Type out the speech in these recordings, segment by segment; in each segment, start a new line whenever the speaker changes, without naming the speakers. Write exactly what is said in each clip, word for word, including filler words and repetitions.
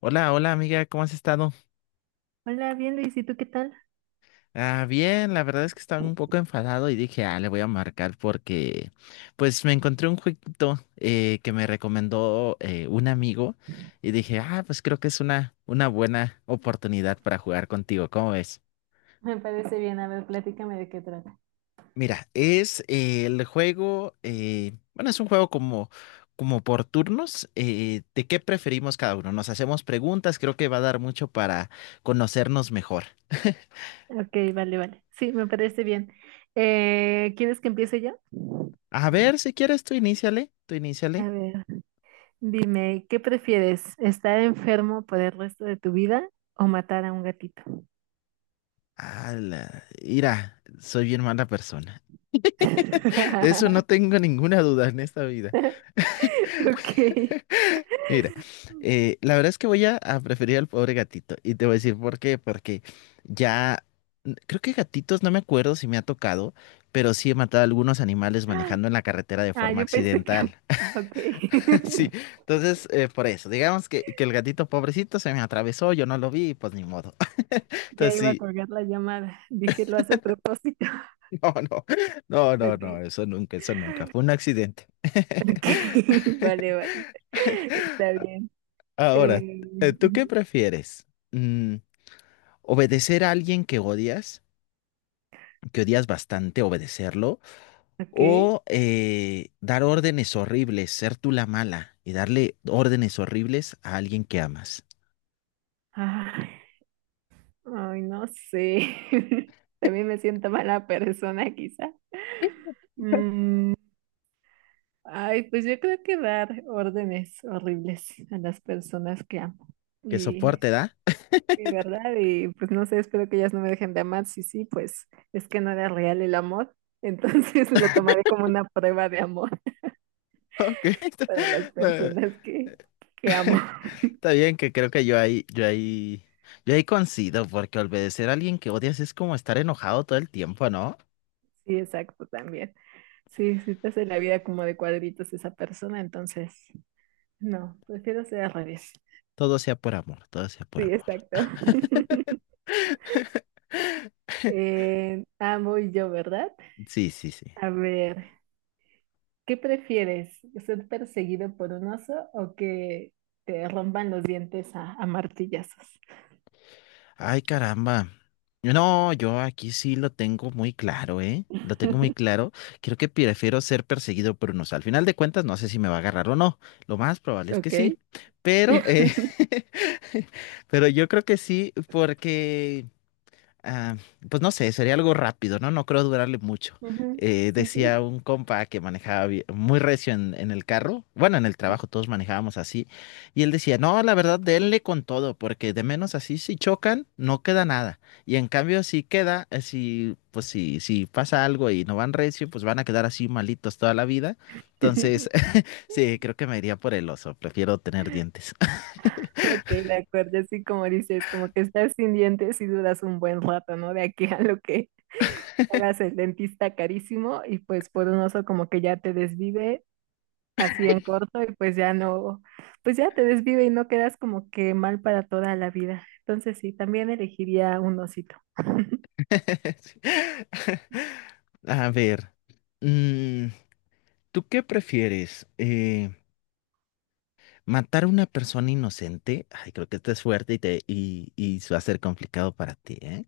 Hola, hola amiga, ¿cómo has estado?
Hola, bien Luis, ¿y tú qué tal?
Ah, bien, la verdad es que estaba un poco enfadado y dije, ah, le voy a marcar porque pues me encontré un jueguito eh, que me recomendó eh, un amigo y dije, ah, pues creo que es una, una buena oportunidad para jugar contigo, ¿cómo ves?
Me parece bien, a ver, plática.
Mira, es eh, el juego, eh, bueno, es un juego como, como por turnos, eh, ¿de qué preferimos cada uno? Nos hacemos preguntas, creo que va a dar mucho para conocernos mejor.
Ok, vale, vale. Sí, me parece bien. Eh, ¿quieres que empiece yo?
A ver, si quieres, tú iníciale, tú iníciale.
A ver, dime, ¿qué prefieres? ¿Estar enfermo por el resto de tu vida o matar a un gatito?
Ala, mira, soy bien mala persona. De eso no tengo ninguna duda en esta vida.
Ok.
Mira, eh, la verdad es que voy a, a preferir al pobre gatito. Y te voy a decir por qué. Porque ya, n- creo que gatitos, no me acuerdo si me ha tocado, pero sí he matado a algunos animales manejando en la carretera de
Ah,
forma
yo pensé que...
accidental. Sí,
Ok.
entonces, eh, por eso, digamos que, que el gatito pobrecito se me atravesó, yo no lo vi, y pues ni modo.
Ya
Entonces
iba a
sí,
colgar la llamada. Dije, lo hace a propósito.
no, no, no, no,
Ok.
no, eso nunca, eso nunca. Fue un accidente.
Ok. Vale, vale. Está bien.
Ahora,
Eh,
eh, ¿tú qué
ujú.
prefieres? Mm, ¿obedecer a alguien que odias, que odias bastante, obedecerlo?
Ok.
¿O eh, dar órdenes horribles, ser tú la mala y darle órdenes horribles a alguien que amas?
Ah, ay, no sé. También me siento mala persona, quizá. Mm, ay, pues yo creo que dar órdenes horribles a las personas que amo.
¿Qué
Y,
soporte da?
y verdad, y pues no sé, espero que ellas no me dejen de amar. Sí, sí, pues es que no era real el amor. Entonces lo tomaré como una prueba de amor
Ok, está,
para las
no,
personas que, que amo.
está bien que creo que yo ahí, yo ahí, yo ahí coincido, porque obedecer a alguien que odias es como estar enojado todo el tiempo, ¿no?
Sí, exacto, también. Sí, si te hace la vida como de cuadritos esa persona, entonces no, prefiero ser al revés.
Todo sea por amor, todo sea
Sí,
por amor.
exacto. Eh, ah, voy yo, ¿verdad?
Sí, sí, sí.
A ver, ¿qué prefieres? ¿Ser perseguido por un oso o que te rompan los dientes a, a martillazos?
Ay, caramba. No, yo aquí sí lo tengo muy claro, ¿eh? Lo tengo muy claro. Creo que prefiero ser perseguido por unos. Al final de cuentas, no sé si me va a agarrar o no. Lo más probable es que sí.
Ok.
Pero, eh, pero yo creo que sí, porque ah, pues no sé, sería algo rápido, ¿no? No creo durarle mucho.
Ujú.
Eh,
Sí, sí.
decía un compa que manejaba bi- muy recio en, en el carro, bueno, en el trabajo todos manejábamos así, y él decía, no, la verdad, denle con todo, porque de menos así si chocan, no queda nada. Y en cambio, si queda, eh, si, pues si, si pasa algo y no van recio, pues van a quedar así malitos toda la vida. Entonces, sí, creo que me iría por el oso, prefiero tener dientes.
Ok, de acuerdo, así como dices, como que estás sin dientes y dudas un buen rato, ¿no? De aquí a lo que hagas el dentista carísimo y pues por un oso como que ya te desvive así en corto y pues ya no, pues ya te desvive y no quedas como que mal para toda la vida. Entonces sí, también elegiría un osito.
Sí. A ver. mm, ¿Tú qué prefieres? Eh, ¿matar a una persona inocente? Ay, creo que esto es fuerte y, te, y, y va a ser complicado para ti, ¿eh?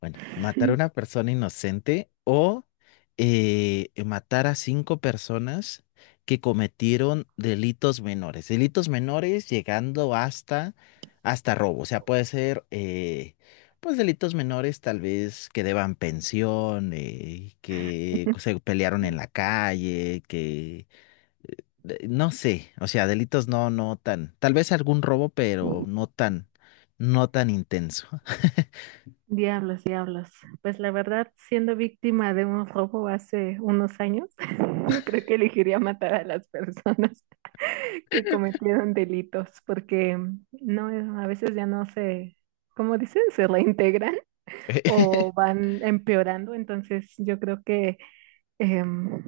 Bueno, ¿matar a una persona inocente o eh, matar a cinco personas que cometieron delitos menores? Delitos menores llegando hasta, hasta robo. O sea, puede ser, eh, pues, delitos menores tal vez que deban pensión, eh, que se pelearon en la calle, que eh, eh, no sé, o sea, delitos no, no tan, tal vez algún robo, pero no tan, no tan intenso.
Diablos, diablos. Pues la verdad, siendo víctima de un robo hace unos años, creo que elegiría matar a las personas que cometieron delitos, porque mm, no, a veces ya no se, como dicen, se reintegran o van empeorando. Entonces yo creo que, em,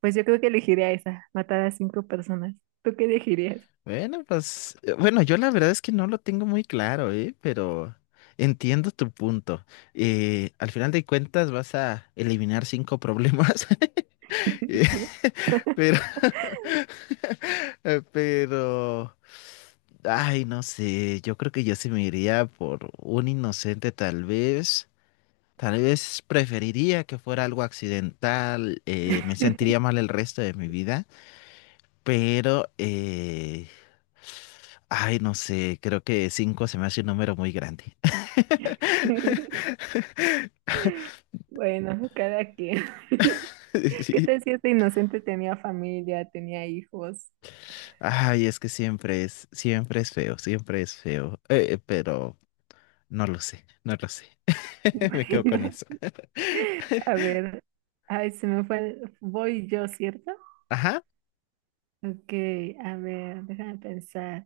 pues yo creo que elegiría esa, matar a cinco personas. ¿Tú qué elegirías?
Bueno, pues, eh, bueno, yo la verdad es que no lo tengo muy claro, ¿eh? Pero entiendo tu punto. Eh, al final de cuentas vas a eliminar cinco problemas, Eh,
Sí.
pero, eh, pero, ay, no sé, yo creo que yo se me iría por un inocente tal vez. Tal vez preferiría que fuera algo accidental, eh, me sentiría mal el resto de mi vida, pero, eh, ay, no sé, creo que cinco se me hace un número muy grande.
Bueno, cada quien. ¿Qué
Sí.
tal si este inocente tenía familia, tenía hijos?
Ay, es que siempre es, siempre es feo, siempre es feo, eh, pero no lo sé, no lo sé. Me quedo con
Bueno,
eso.
a ver. Ay, se me fue. el- Voy yo, ¿cierto?
Ajá.
Ok, a ver, déjame pensar.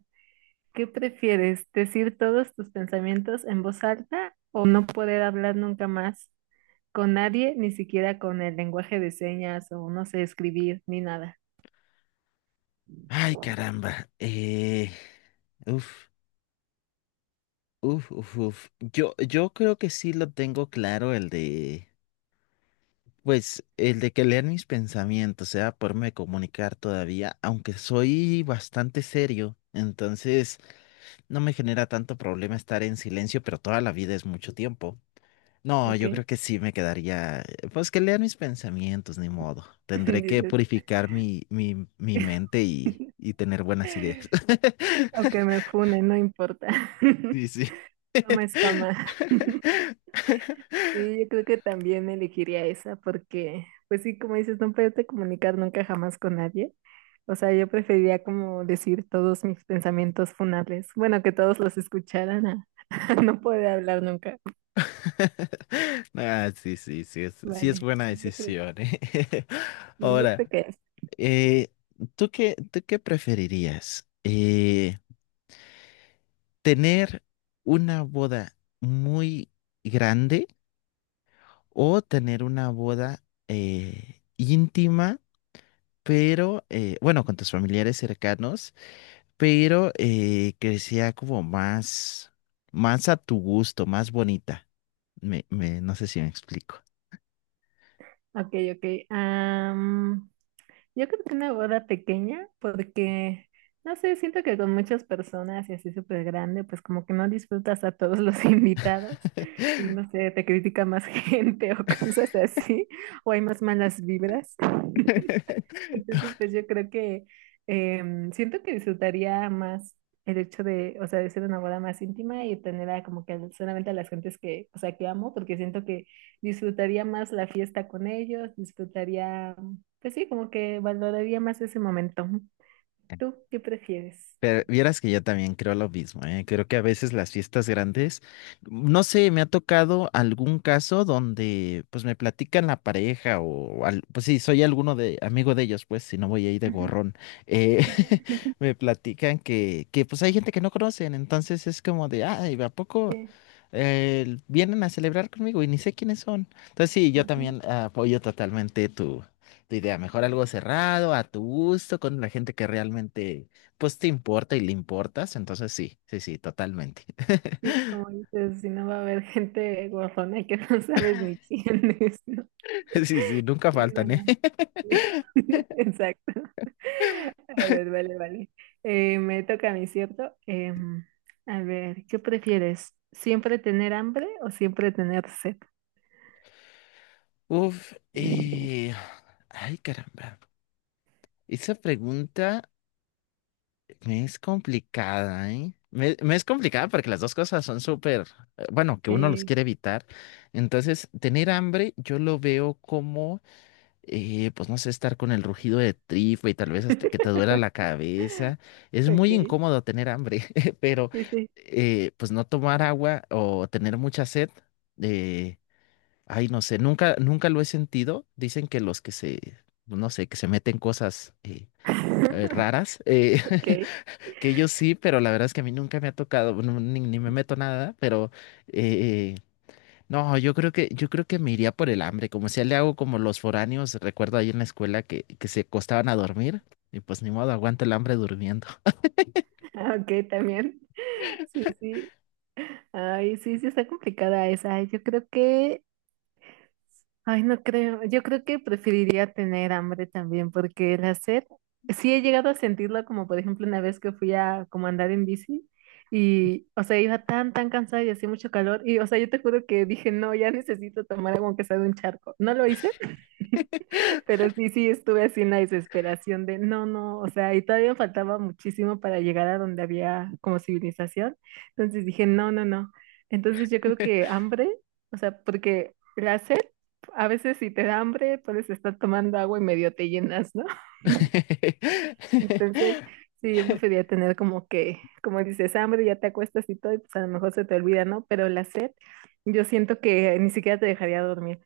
¿Qué prefieres? ¿Decir todos tus pensamientos en voz alta o no poder hablar nunca más con nadie, ni siquiera con el lenguaje de señas o no sé escribir ni nada?
Ay, caramba. Eh, uf, uf, uf, uf. Yo, yo creo que sí lo tengo claro el de... Pues el de que lean mis pensamientos, sea poderme comunicar todavía, aunque soy bastante serio, entonces no me genera tanto problema estar en silencio, pero toda la vida es mucho tiempo. No,
¿Ok?
yo creo que sí me quedaría, eh, pues que lean mis pensamientos, ni modo. Tendré que
Dices,
purificar mi, mi, mi mente y, y tener buenas ideas.
o me fune, no importa.
Sí, sí.
Fama es fama. Sí, yo creo que también elegiría esa porque, pues sí, como dices, no poderte comunicar nunca jamás con nadie. O sea, yo preferiría como decir todos mis pensamientos funables. Bueno, que todos los escucharan a, a no poder hablar nunca.
Ah, sí, sí, sí, es, sí es
Vale,
buena
sí, yo creo,
decisión, ¿eh?
sí, yo
Ahora.
creo que es.
Eh, ¿tú qué, tú qué preferirías? Eh, ¿tener una boda muy grande o tener una boda eh, íntima, pero, eh, bueno, con tus familiares cercanos, pero eh, que sea como más, más a tu gusto, más bonita? Me, me, no sé si me explico.
Ok, ok. Am, yo creo que una boda pequeña, porque, no sé, siento que con muchas personas y así súper grande, pues como que no disfrutas a todos los invitados y no sé, te critica más gente o cosas así, o hay más malas vibras. Entonces, pues yo creo que em, siento que disfrutaría más el hecho de, o sea, de ser una boda más íntima y tener a como que a- solamente a las gentes que, o sea, que amo, porque siento que disfrutaría más la fiesta con ellos, disfrutaría, pues sí, como que valoraría más ese momento. ¿Tú qué prefieres?
Pero vieras que yo también creo lo mismo, ¿eh? Creo que a veces las fiestas grandes, no sé, me ha tocado algún caso donde pues me platican la pareja o al- pues sí, soy alguno de amigo de ellos, pues si no voy ahí de
Ujú,
gorrón, eh,
ujú.
me platican que, que pues hay gente que no conocen, entonces es como de, ay, ¿a poco?
Sí,
eh, vienen a celebrar conmigo y ni sé quiénes son. Entonces sí, yo
ujú.
también ah, apoyo totalmente tu, tu idea. Mejor algo cerrado, a tu gusto, con la gente que realmente pues te importa y le importas. Entonces sí, sí, sí, totalmente.
Sí, como dices, si no va a haber gente guapona que no sabes ni quién es, ¿no?
Sí, sí, nunca
Sí, no,
faltan, ¿eh?
no. Exacto. A ver, vale, vale. Eh, me toca a mí, ¿cierto? Em, a ver, ¿qué prefieres? ¿Siempre tener hambre o siempre tener sed?
Uf, eh, ay caramba. Esa pregunta... Me es complicada, ¿eh? Me, me es complicada porque las dos cosas son súper, eh, bueno, que uno los
Eh,
quiere evitar. Entonces, tener hambre yo lo veo como, eh, pues no sé, estar con el rugido de tripa y tal vez hasta que te duela la cabeza. Es
ok,
muy incómodo tener hambre, pero
sí, sí.
eh, pues no tomar agua o tener mucha sed, eh, ay, no sé, nunca, nunca lo he sentido. Dicen que los que se, no sé, que se meten cosas eh, eh, raras. eh,
Ok,
Que yo sí, pero la verdad es que a mí nunca me ha tocado, no, ni, ni me meto nada, pero eh, no, yo creo que, yo creo que me iría por el hambre, como si le hago como los foráneos, recuerdo ahí en la escuela que, que se acostaban a dormir, y pues ni modo, aguanta el hambre durmiendo.
ah, ok, también. Sí, sí. Ay, sí, sí, está complicada esa. Yo creo que ay, no creo. Yo creo que preferiría tener hambre también, porque el hacer, sí he llegado a sentirlo, como por ejemplo una vez que fui a como andar en bici y, o sea, iba tan, tan cansada y hacía mucho calor y, o sea, yo te juro que dije, no, ya necesito tomar agua aunque sea de un charco. No lo hice. Pero sí, sí, estuve así en la desesperación de no, no, o sea, y todavía faltaba muchísimo para llegar a donde había como civilización. Entonces dije, no, no, no. Entonces yo creo que hambre, o sea, porque la sed, a veces si te da hambre, puedes estar tomando agua y medio te llenas, ¿no? Entonces, sí, yo prefería tener como que, como dices, hambre, ya te acuestas y todo, y pues a lo mejor se te olvida, ¿no? Pero la sed, yo siento que ni siquiera te dejaría dormir.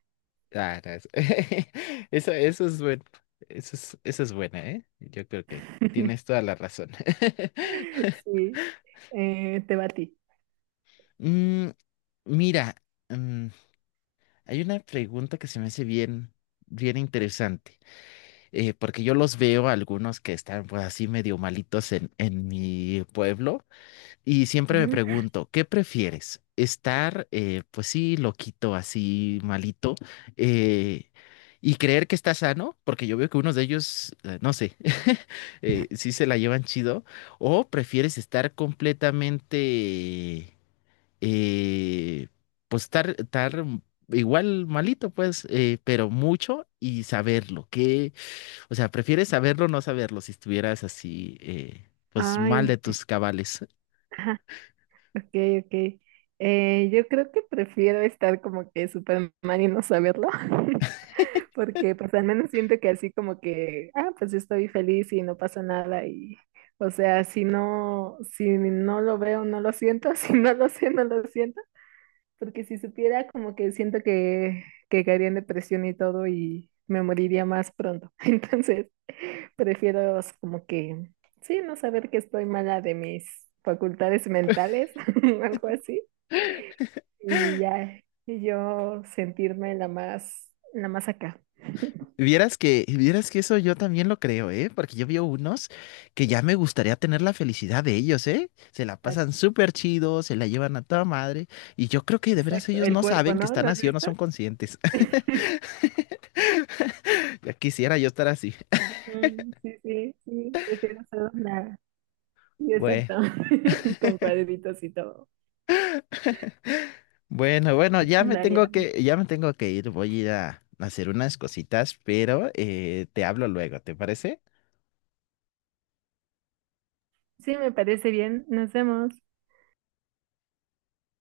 Ah, no, es- Eso, eso es bueno, eso es, eso es buena, ¿eh? Yo creo que tienes toda la razón.
Sí, eh, te va a ti.
Mm, mira, mm, hay una pregunta que se me hace bien, bien interesante, eh, porque yo los veo a algunos que están pues así medio malitos en, en mi pueblo y siempre me
Ujú.
pregunto, ¿qué prefieres? ¿Estar eh, pues sí loquito, así malito eh, y creer que está sano? Porque yo veo que unos de ellos, eh, no sé, eh, sí se la llevan chido, o prefieres estar completamente eh, pues estar, estar igual malito, pues, eh, pero mucho y saberlo, que, o sea, prefieres saberlo o no saberlo si estuvieras así, eh, pues mal
Ay,
de tus cabales.
ajá, ok, ok. Eh, yo creo que prefiero estar como que Superman y no saberlo, porque pues al menos siento que así como que, ah, pues yo estoy feliz y no pasa nada y, o sea, si no, si no lo veo, no lo siento, si no lo sé, no lo siento, porque si supiera como que siento que, que caería en depresión y todo y me moriría más pronto. Entonces, prefiero como que, sí, no saber que estoy mala de mis facultades mentales, algo así, y ya y yo sentirme la más, la más acá.
Vieras que, vieras que eso yo también lo creo, ¿eh? Porque yo veo unos que ya me gustaría tener la felicidad de ellos, ¿eh? Se la pasan
Exacto,
súper chido, se la llevan a toda madre, y yo creo que de veras
exacto.
ellos
El
no
cuerpo,
saben que
¿no?
están
¿Lo has
así o no
visto?
son conscientes. Ya quisiera yo estar así.
Ujú. Sí, sí, sí, prefiero ser una. Sí,
Bueno.
exacto, con cuadritos y todo.
Bueno, bueno, ya me
Vale,
tengo
vale.
que, ya me tengo que ir, voy a ir a hacer unas cositas, pero eh, te hablo luego, ¿te parece?
Sí, me parece bien. Nos vemos.